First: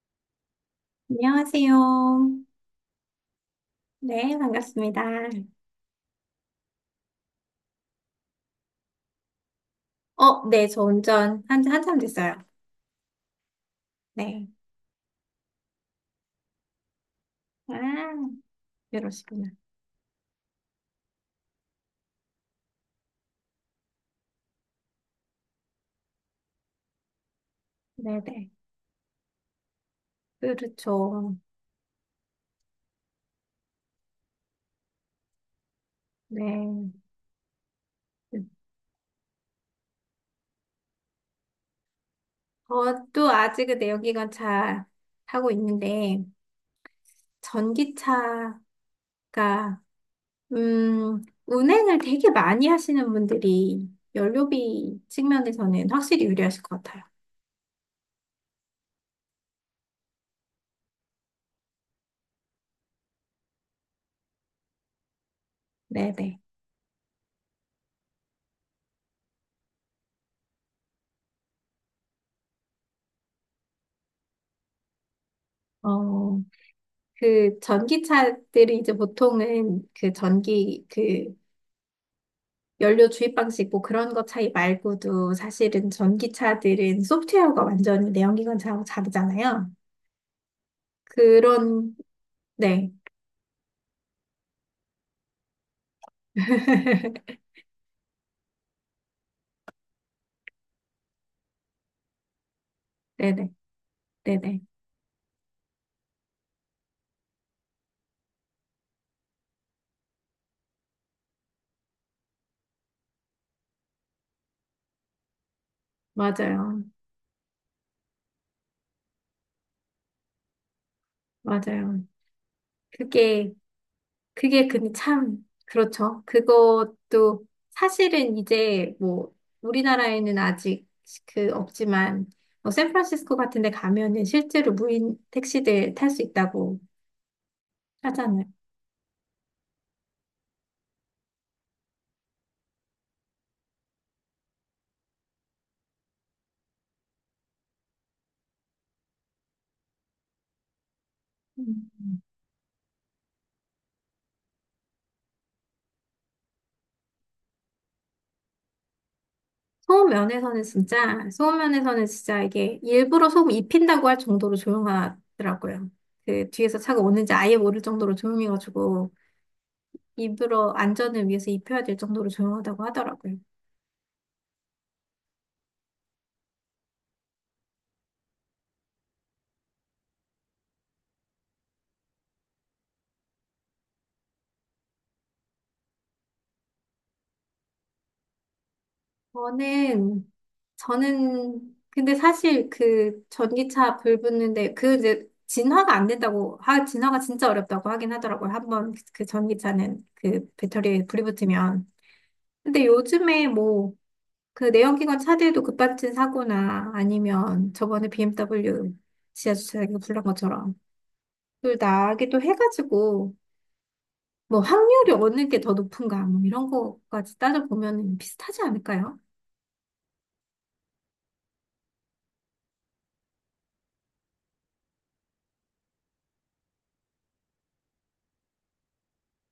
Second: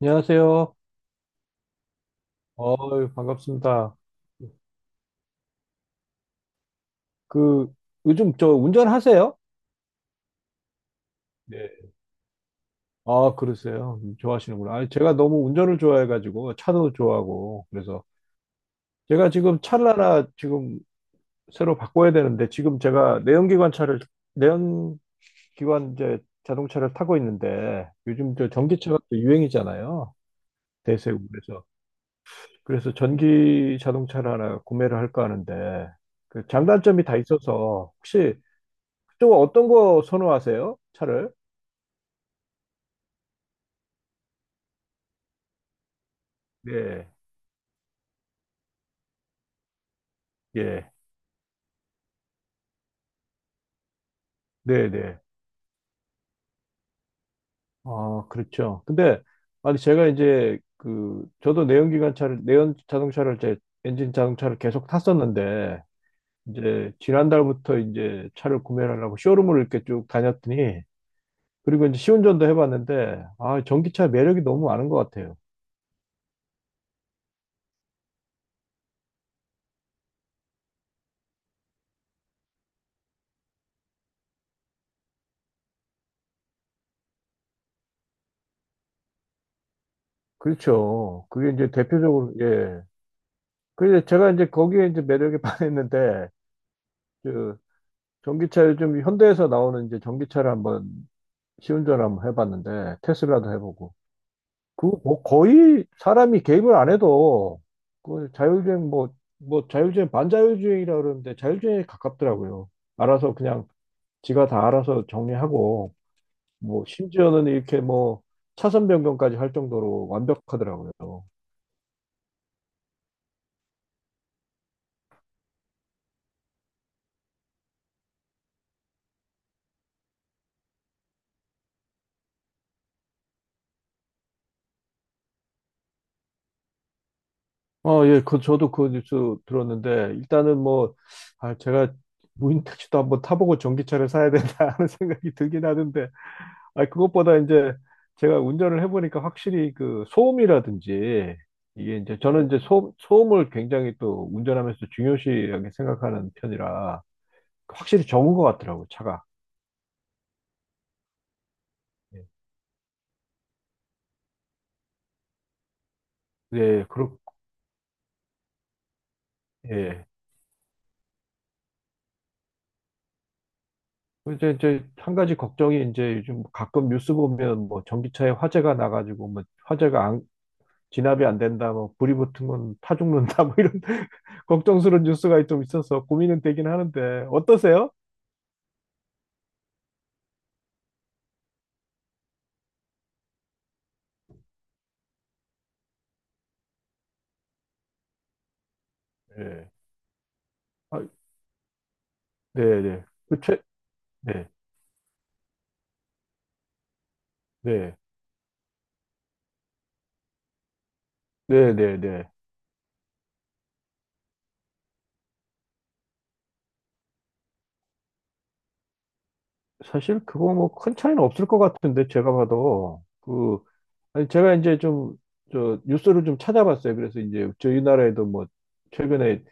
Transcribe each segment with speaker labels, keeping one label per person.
Speaker 1: 안녕하세요.
Speaker 2: 안녕하세요.
Speaker 1: 어유, 반갑습니다.
Speaker 2: 네, 반갑습니다.
Speaker 1: 그, 요즘 저 운전하세요?
Speaker 2: 어, 네, 저 운전
Speaker 1: 네.
Speaker 2: 한참 됐어요.
Speaker 1: 아, 그러세요.
Speaker 2: 네.
Speaker 1: 좋아하시는구나. 아니, 제가 너무 운전을 좋아해가지고, 차도 좋아하고, 그래서
Speaker 2: 아,
Speaker 1: 제가
Speaker 2: 이러시구나.
Speaker 1: 지금 차를 하나 지금 새로 바꿔야 되는데, 지금 제가 내연기관 내연기관 이제 자동차를 타고 있는데, 요즘 저
Speaker 2: 네네.
Speaker 1: 전기차가 또 유행이잖아요. 대세고,
Speaker 2: 그렇죠.
Speaker 1: 그래서. 그래서 전기 자동차를 하나 구매를 할까 하는데, 그
Speaker 2: 네.
Speaker 1: 장단점이 다 있어서, 혹시 좀 어떤 거 선호하세요? 차를?
Speaker 2: 저도 아직은 내연기관차 타고 있는데,
Speaker 1: 네,
Speaker 2: 전기차가,
Speaker 1: 예,
Speaker 2: 운행을 되게 많이 하시는 분들이
Speaker 1: 네,
Speaker 2: 연료비
Speaker 1: 네.
Speaker 2: 측면에서는 확실히 유리하실 것 같아요.
Speaker 1: 아, 그렇죠. 근데 아니 제가 이제 그 저도 내연기관차를 내연 자동차를 이제 엔진 자동차를 계속 탔었는데
Speaker 2: 네네.
Speaker 1: 이제 지난달부터 이제 차를 구매를 하려고 쇼룸을 이렇게 쭉 다녔더니, 그리고 이제 시운전도 해봤는데, 아, 전기차 매력이 너무 많은 것 같아요.
Speaker 2: 어, 그 전기차들이 이제 보통은 그 전기 그 연료 주입 방식 뭐 그런 것 차이 말고도 사실은 전기차들은 소프트웨어가 완전히 내연기관 차하고 다르잖아요.
Speaker 1: 그렇죠. 그게 이제
Speaker 2: 그런
Speaker 1: 대표적으로 예.
Speaker 2: 네.
Speaker 1: 그래서 제가 이제 거기에 이제 매력에 반했는데, 전기차 요즘 현대에서 나오는 이제 전기차를 한번 시운전을 한번 해봤는데,
Speaker 2: 네네.
Speaker 1: 테슬라도 해보고,
Speaker 2: 네네.
Speaker 1: 그 뭐 거의 사람이 개입을 안 해도 그 자율주행 뭐 자율주행 반자율주행이라 그러는데 자율주행에 가깝더라고요. 알아서 그냥 지가 다 알아서 정리하고
Speaker 2: 맞아요.
Speaker 1: 뭐 심지어는 이렇게 뭐 차선 변경까지 할 정도로 완벽하더라고요.
Speaker 2: 맞아요. 그게 그게 근데 참, 그렇죠. 그것도 사실은 이제 뭐 우리나라에는 아직 그 없지만 뭐 샌프란시스코 같은 데 가면은 실제로 무인 택시들 탈 수 있다고
Speaker 1: 어, 예, 그
Speaker 2: 하잖아요.
Speaker 1: 저도 그 뉴스 들었는데, 일단은 뭐, 아, 제가 무인 택시도 한번 타보고 전기차를 사야 된다 하는 생각이 들긴 하는데, 아니, 그것보다 이제 제가 운전을 해보니까 확실히 그 소음이라든지
Speaker 2: 음.
Speaker 1: 이게 이제 저는 이제 소음을 굉장히 또 운전하면서 중요시하게 생각하는 편이라 그 확실히 적은 것 같더라고요, 차가.
Speaker 2: 소음 면에서는 진짜, 소음 면에서는
Speaker 1: 예,
Speaker 2: 진짜 이게 일부러 소음 입힌다고 할 정도로 조용하더라고요. 그 뒤에서
Speaker 1: 예,
Speaker 2: 차가
Speaker 1: 그렇,
Speaker 2: 오는지 아예 모를 정도로 조용해가지고
Speaker 1: 예.
Speaker 2: 일부러 안전을 위해서 입혀야 될 정도로 조용하다고 하더라고요.
Speaker 1: 이제 한 가지 걱정이 이제 요즘 가끔 뉴스 보면 뭐 전기차에 화재가 나가지고 뭐 화재가 안, 진압이 안 된다, 뭐 불이 붙으면 타 죽는다, 뭐 이런 걱정스러운 뉴스가 좀 있어서 고민은 되긴 하는데 어떠세요?
Speaker 2: 저는 저는 근데 사실 그 전기차 불 붙는데 그 이제 진화가 안 된다고 하 진화가 진짜 어렵다고 하긴 하더라고요. 한번 그
Speaker 1: 예.
Speaker 2: 전기차는 그
Speaker 1: 아,
Speaker 2: 배터리에 불이 붙으면.
Speaker 1: 네,
Speaker 2: 근데
Speaker 1: 네.
Speaker 2: 요즘에 뭐
Speaker 1: 네,
Speaker 2: 그 내연기관 차들도 급발진 사고나 아니면
Speaker 1: 네,
Speaker 2: 저번에 BMW 지하주차장에서 불난 것처럼
Speaker 1: 네,
Speaker 2: 불
Speaker 1: 네, 네.
Speaker 2: 나기도 해가지고 뭐 확률이 어느 게 더 높은가 뭐 이런 거까지 따져보면 비슷하지 않을까요?
Speaker 1: 사실 그거 뭐 큰 차이는 없을 것 같은데, 제가 봐도 그, 아니 제가 이제 좀 저 뉴스를 좀 찾아봤어요. 그래서 이제 저희 나라에도 뭐 최근에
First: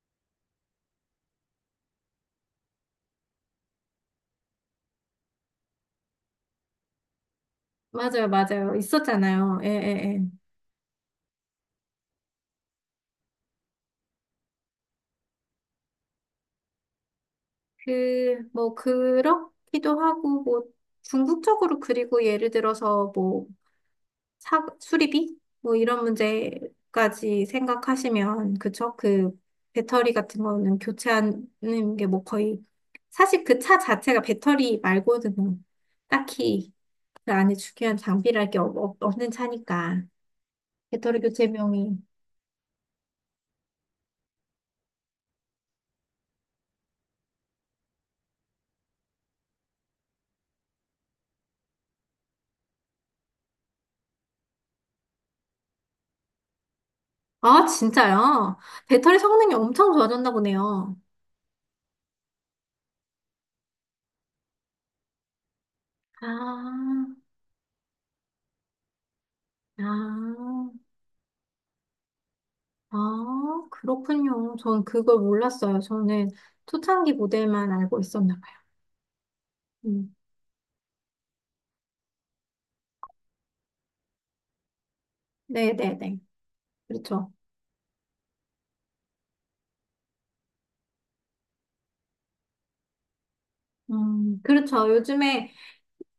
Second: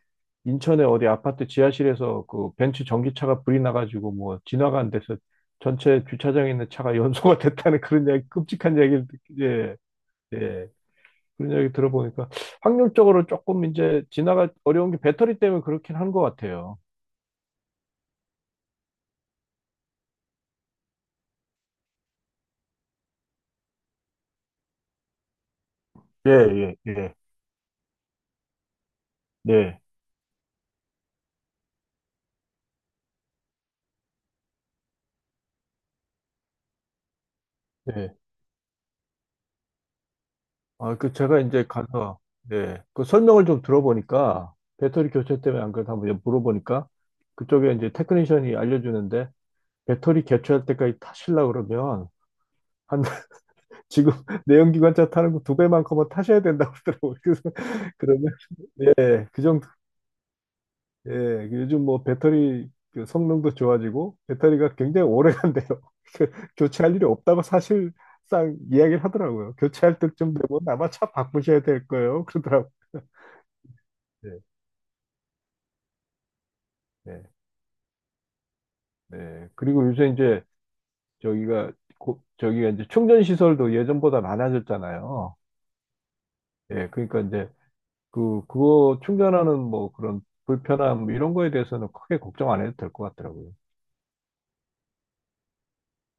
Speaker 1: 인천의 어디 아파트 지하실에서 그 벤츠 전기차가 불이 나가지고 뭐 진화가 안 돼서 전체 주차장에 있는 차가 연소가 됐다는 그런 이야기,
Speaker 2: 맞아요, 맞아요.
Speaker 1: 끔찍한 이야기를 듣-
Speaker 2: 있었잖아요. 예, 예,
Speaker 1: 예,
Speaker 2: 예.
Speaker 1: 예. 그런 이야기 들어보니까 확률적으로 조금 이제 진화가 어려운 게 배터리 때문에 그렇긴 한 것 같아요.
Speaker 2: 그, 뭐, 그렇기도 하고, 뭐, 궁극적으로 그리고 예를 들어서 뭐, 수리비? 뭐, 이런
Speaker 1: 예, 예, 예.
Speaker 2: 문제까지 생각하시면, 그쵸? 그,
Speaker 1: 네.
Speaker 2: 배터리 같은 거는 교체하는 게 뭐 거의, 사실 그 차 자체가 배터리 말고는 뭐, 딱히 그 안에 중요한
Speaker 1: 네.
Speaker 2: 장비랄 게 없는 차니까.
Speaker 1: 아, 그
Speaker 2: 배터리
Speaker 1: 제가
Speaker 2: 교체
Speaker 1: 이제
Speaker 2: 비용이.
Speaker 1: 가서, 네, 그 설명을 좀 들어보니까, 배터리 교체 때문에 안 그래도 한번 물어보니까 그쪽에 이제 테크니션이 알려주는데, 배터리 교체할 때까지 타실라 그러면 한 지금 내연기관차 타는 거 두 배만큼은 타셔야 된다고 그러더라고요. 그래서
Speaker 2: 아,
Speaker 1: 그러면,
Speaker 2: 진짜요? 배터리
Speaker 1: 예, 그
Speaker 2: 성능이
Speaker 1: 정도.
Speaker 2: 엄청 좋아졌나 보네요.
Speaker 1: 예, 요즘 뭐 배터리 그 성능도 좋아지고 배터리가 굉장히 오래 간대요.
Speaker 2: 아,
Speaker 1: 그 교체할 일이 없다고 사실상 이야기를 하더라고요. 교체할 때쯤 되면
Speaker 2: 아.
Speaker 1: 아마 차 바꾸셔야 될 거예요, 그러더라고요.
Speaker 2: 아,
Speaker 1: 네,
Speaker 2: 그렇군요. 전 그걸 몰랐어요. 저는 초창기
Speaker 1: 네,
Speaker 2: 모델만 알고 있었나 봐요.
Speaker 1: 네. 그리고 요새
Speaker 2: 음,
Speaker 1: 이제 저기가 고- 저기가 이제 충전 시설도 예전보다 많아졌잖아요.
Speaker 2: 네네네.
Speaker 1: 예, 그러니까
Speaker 2: 그렇죠.
Speaker 1: 이제 그 그거 충전하는 뭐 그런 불편함 이런 거에 대해서는 크게 걱정 안 해도 될 것 같더라고요.
Speaker 2: 그렇죠. 요즘에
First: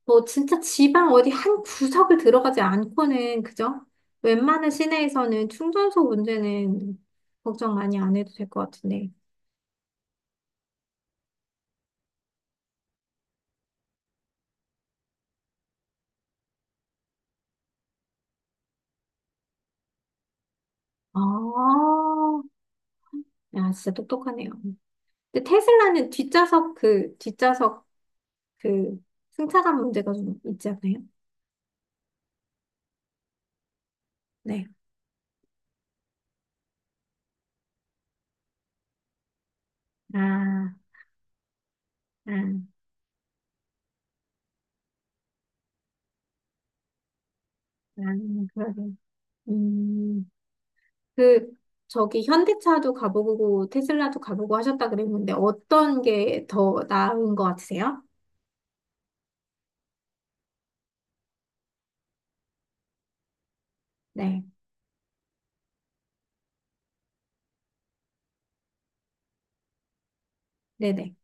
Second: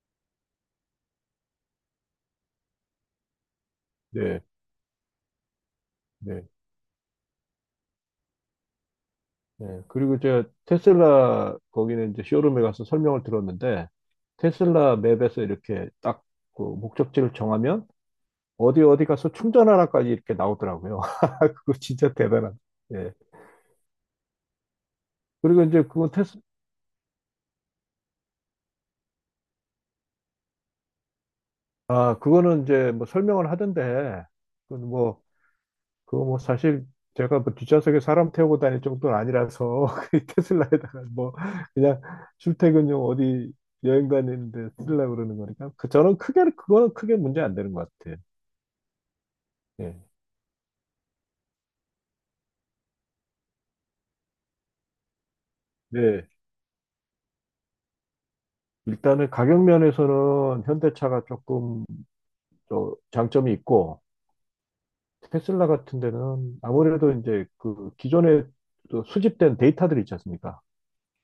Speaker 2: 뭐 진짜 지방 어디 한 구석을 들어가지 않고는, 그죠?
Speaker 1: 네,
Speaker 2: 웬만한 시내에서는 충전소
Speaker 1: 네,
Speaker 2: 문제는 걱정 많이 안 해도 될 것 같은데.
Speaker 1: 네. 그리고 제가 테슬라 거기는 이제 쇼룸에 가서 설명을 들었는데, 테슬라 맵에서 이렇게 딱 그 목적지를 정하면 어디 어디 가서 충전하라까지 이렇게 나오더라고요. 그거
Speaker 2: 아,
Speaker 1: 진짜 대단한. 예.
Speaker 2: 야, 진짜 똑똑하네요. 근데
Speaker 1: 그리고 이제
Speaker 2: 테슬라는
Speaker 1: 그건 테스
Speaker 2: 뒷좌석 그 승차감 문제가 좀 있지 않나요?
Speaker 1: 아, 그거는 이제 뭐 설명을 하던데,
Speaker 2: 네.
Speaker 1: 그건 뭐, 그거 뭐 사실 제가 뭐 뒷좌석에 사람 태우고 다닐 정도는 아니라서, 그
Speaker 2: 아,
Speaker 1: 테슬라에다가 뭐, 그냥
Speaker 2: 아.
Speaker 1: 출퇴근용 어디 여행 다니는데 쓰려고 그러는 거니까. 그, 저는 크게, 그거는 크게 문제 안 되는 것
Speaker 2: 아,
Speaker 1: 같아요.
Speaker 2: 그러게.
Speaker 1: 예.
Speaker 2: 음, 그, 저기 현대차도 가보고 테슬라도 가보고 하셨다 그랬는데 어떤
Speaker 1: 네.
Speaker 2: 게 더 나은 것 같으세요?
Speaker 1: 일단은 가격 면에서는 현대차가 조금 저 장점이 있고,
Speaker 2: 네,
Speaker 1: 테슬라 같은 데는 아무래도 이제 그 기존에 또 수집된 데이터들 있지 않습니까?
Speaker 2: 네네.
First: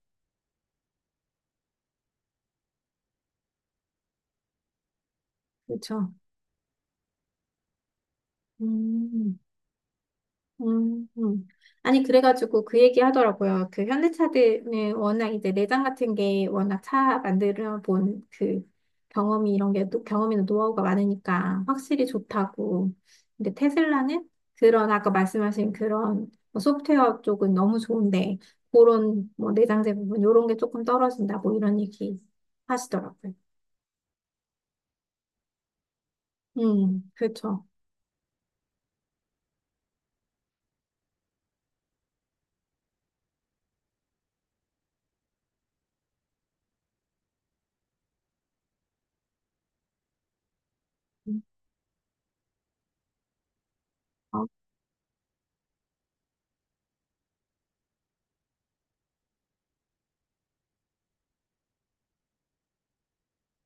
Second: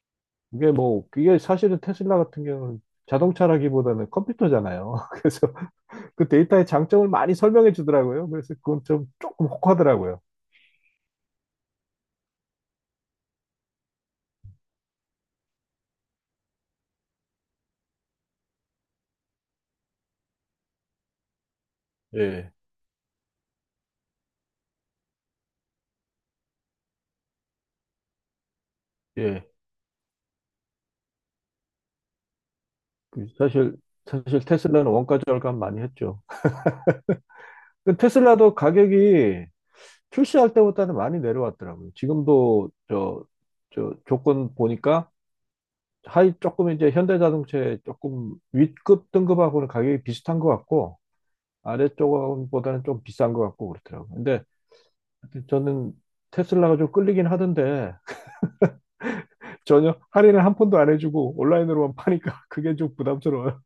Speaker 1: 이게 뭐, 이게 사실은 테슬라 같은 경우는 자동차라기보다는 컴퓨터잖아요. 그래서
Speaker 2: 그렇죠.
Speaker 1: 그 데이터의 장점을 많이 설명해 주더라고요. 그래서 그건 좀
Speaker 2: 음,
Speaker 1: 조금 혹하더라고요.
Speaker 2: 음, 음. 아니, 그래가지고 그 얘기 하더라고요. 그 현대차들은 워낙 이제 내장 같은 게 워낙 차 만들어 본 그 경험이나 노하우가 많으니까 확실히
Speaker 1: 예,
Speaker 2: 좋다고. 근데 테슬라는 그런 아까 말씀하신 그런 뭐 소프트웨어 쪽은 너무 좋은데 그런
Speaker 1: 예.
Speaker 2: 뭐 내장재 부분 이런 게 조금 떨어진다고 이런 얘기
Speaker 1: 그
Speaker 2: 하시더라고요.
Speaker 1: 사실, 사실 테슬라는 원가 절감 많이 했죠.
Speaker 2: 그렇죠.
Speaker 1: 그 테슬라도 가격이 출시할 때보다는 많이 내려왔더라고요. 지금도 저, 저 조건 보니까 하이 조금 이제 현대자동차에 조금 윗급 등급하고는 가격이 비슷한 것 같고,
Speaker 2: 음.
Speaker 1: 아래쪽보다는 좀 비싼 것 같고 그렇더라고요. 근데
Speaker 2: 어.
Speaker 1: 저는 테슬라가 좀 끌리긴 하던데 전혀 할인을 한 푼도 안 해주고 온라인으로만 파니까 그게 좀 부담스러워요.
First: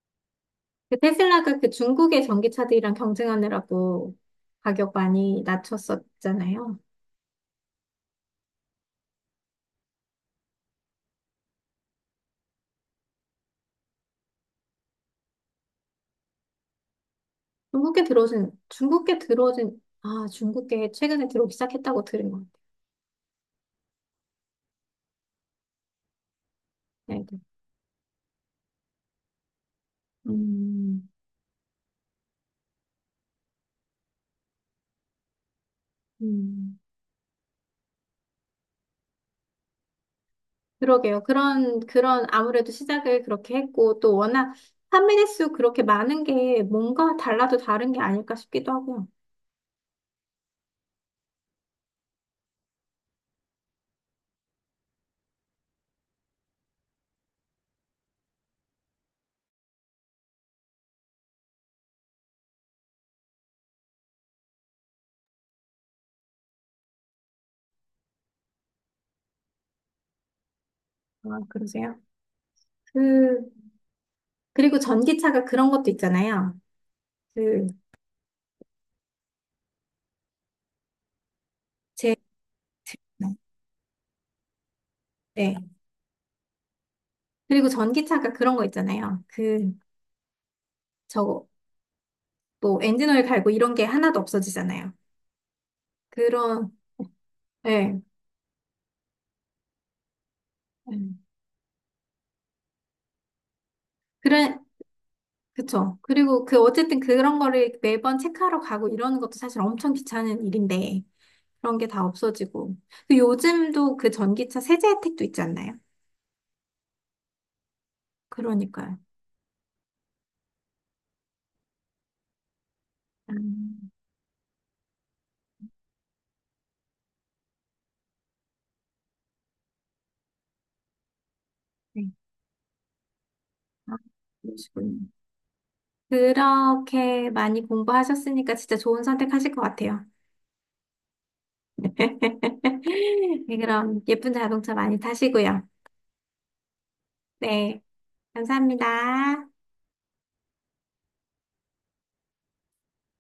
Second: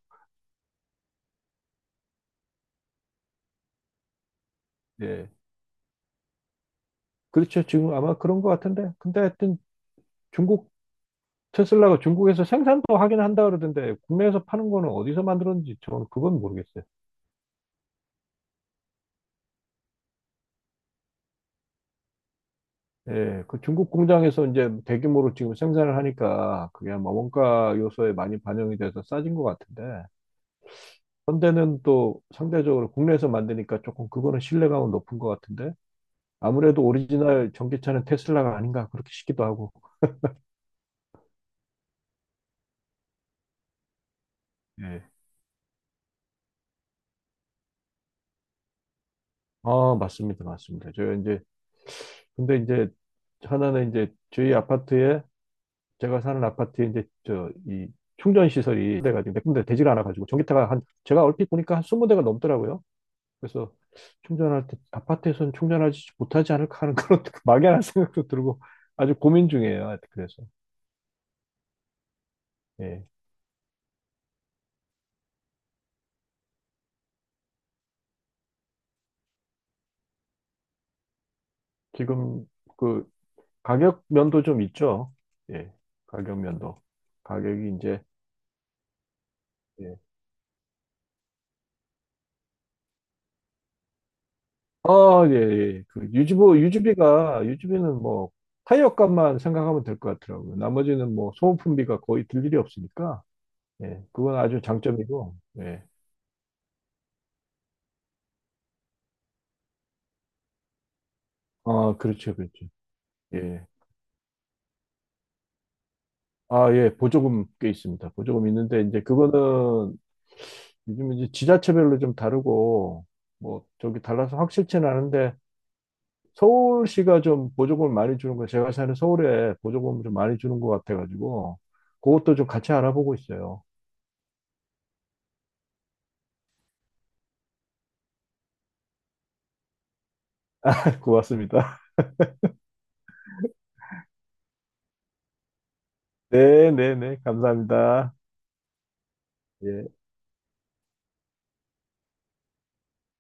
Speaker 2: 그 테슬라가 그 중국의 전기차들이랑 경쟁하느라고 가격
Speaker 1: 예.
Speaker 2: 많이 낮췄었잖아요.
Speaker 1: 그렇죠. 지금 아마 그런 것 같은데. 근데 하여튼 중국 테슬라가 중국에서 생산도 하긴 한다 그러던데 국내에서 파는 거는 어디서 만들었는지 저는 그건 모르겠어요.
Speaker 2: 중국계 최근에 들어오기 시작했다고 들은 것 같아요.
Speaker 1: 예. 그 중국 공장에서 이제 대규모로 지금 생산을 하니까 그게 아마
Speaker 2: 네, 네.
Speaker 1: 원가 요소에 많이 반영이 돼서 싸진 것 같은데.
Speaker 2: 음,
Speaker 1: 현대는 또 상대적으로 국내에서 만드니까 조금 그거는 신뢰감은 높은 것 같은데.
Speaker 2: 음.
Speaker 1: 아무래도 오리지널 전기차는 테슬라가 아닌가 그렇게 싶기도 하고.
Speaker 2: 그러게요. 아무래도 시작을 그렇게 했고, 또 워낙
Speaker 1: 예.
Speaker 2: 판매대 수 그렇게 많은 게 뭔가 달라도 다른 게 아닐까 싶기도 하고요.
Speaker 1: 아, 맞습니다. 맞습니다. 저 이제 근데 이제 하나는 이제 저희 아파트에, 제가 사는 아파트에 이제 저 이 충전 시설이 돼 가지고 몇 군데 되지가 않아 가지고 전기차가 한 제가 얼핏 보니까 한 20대가 넘더라고요. 그래서 충전할 때 아파트에서는 충전하지 못하지 않을까 하는 그런 막연한 생각도 들고 아주 고민 중이에요. 하여튼 그래서
Speaker 2: 아, 그러세요?
Speaker 1: 예.
Speaker 2: 그, 그리고 전기차가 그런 것도 있잖아요. 그, 제,
Speaker 1: 지금 그 가격 면도 좀 있죠.
Speaker 2: 네.
Speaker 1: 예. 가격 면도.
Speaker 2: 그리고
Speaker 1: 가격이 이제
Speaker 2: 전기차가 그런 거 있잖아요. 그,
Speaker 1: 예.
Speaker 2: 저거, 뭐, 엔진오일 갈고 이런 게 하나도 없어지잖아요.
Speaker 1: 아, 예, 예. 그
Speaker 2: 그런,
Speaker 1: 유지비가,
Speaker 2: 예.
Speaker 1: 유지비는 뭐, 타이어 값만 생각하면 될 것 같더라고요. 나머지는
Speaker 2: 예.
Speaker 1: 뭐, 소모품비가 거의 들 일이 없으니까, 예. 그건
Speaker 2: 그래,
Speaker 1: 아주 장점이고, 예.
Speaker 2: 그쵸. 그리고 그, 어쨌든 그런 거를 매번 체크하러 가고 이러는 것도 사실 엄청 귀찮은 일인데, 그런 게
Speaker 1: 아,
Speaker 2: 다
Speaker 1: 그렇죠, 그렇죠.
Speaker 2: 없어지고. 그
Speaker 1: 예.
Speaker 2: 요즘도 그 전기차 세제 혜택도 있지 않나요?
Speaker 1: 아, 예. 보조금 꽤 있습니다. 보조금 있는데,
Speaker 2: 그러니까요.
Speaker 1: 이제 그거는 요즘 이제 지자체별로 좀 다르고, 뭐,
Speaker 2: 음,
Speaker 1: 저기 달라서 확실치는 않은데, 서울시가 좀 보조금을 많이 주는 거, 제가 사는 서울에 보조금을 좀 많이 주는 것 같아가지고,
Speaker 2: 네.
Speaker 1: 그것도 좀 같이 알아보고 있어요.
Speaker 2: 아, 그러시군요. 그렇게 많이 공부하셨으니까 진짜 좋은 선택하실 것 같아요.
Speaker 1: 고맙습니다.
Speaker 2: 네, 그럼 예쁜 자동차 많이 타시고요.
Speaker 1: 네, 네, 네.
Speaker 2: 네,
Speaker 1: 감사합니다.
Speaker 2: 감사합니다.
Speaker 1: 예.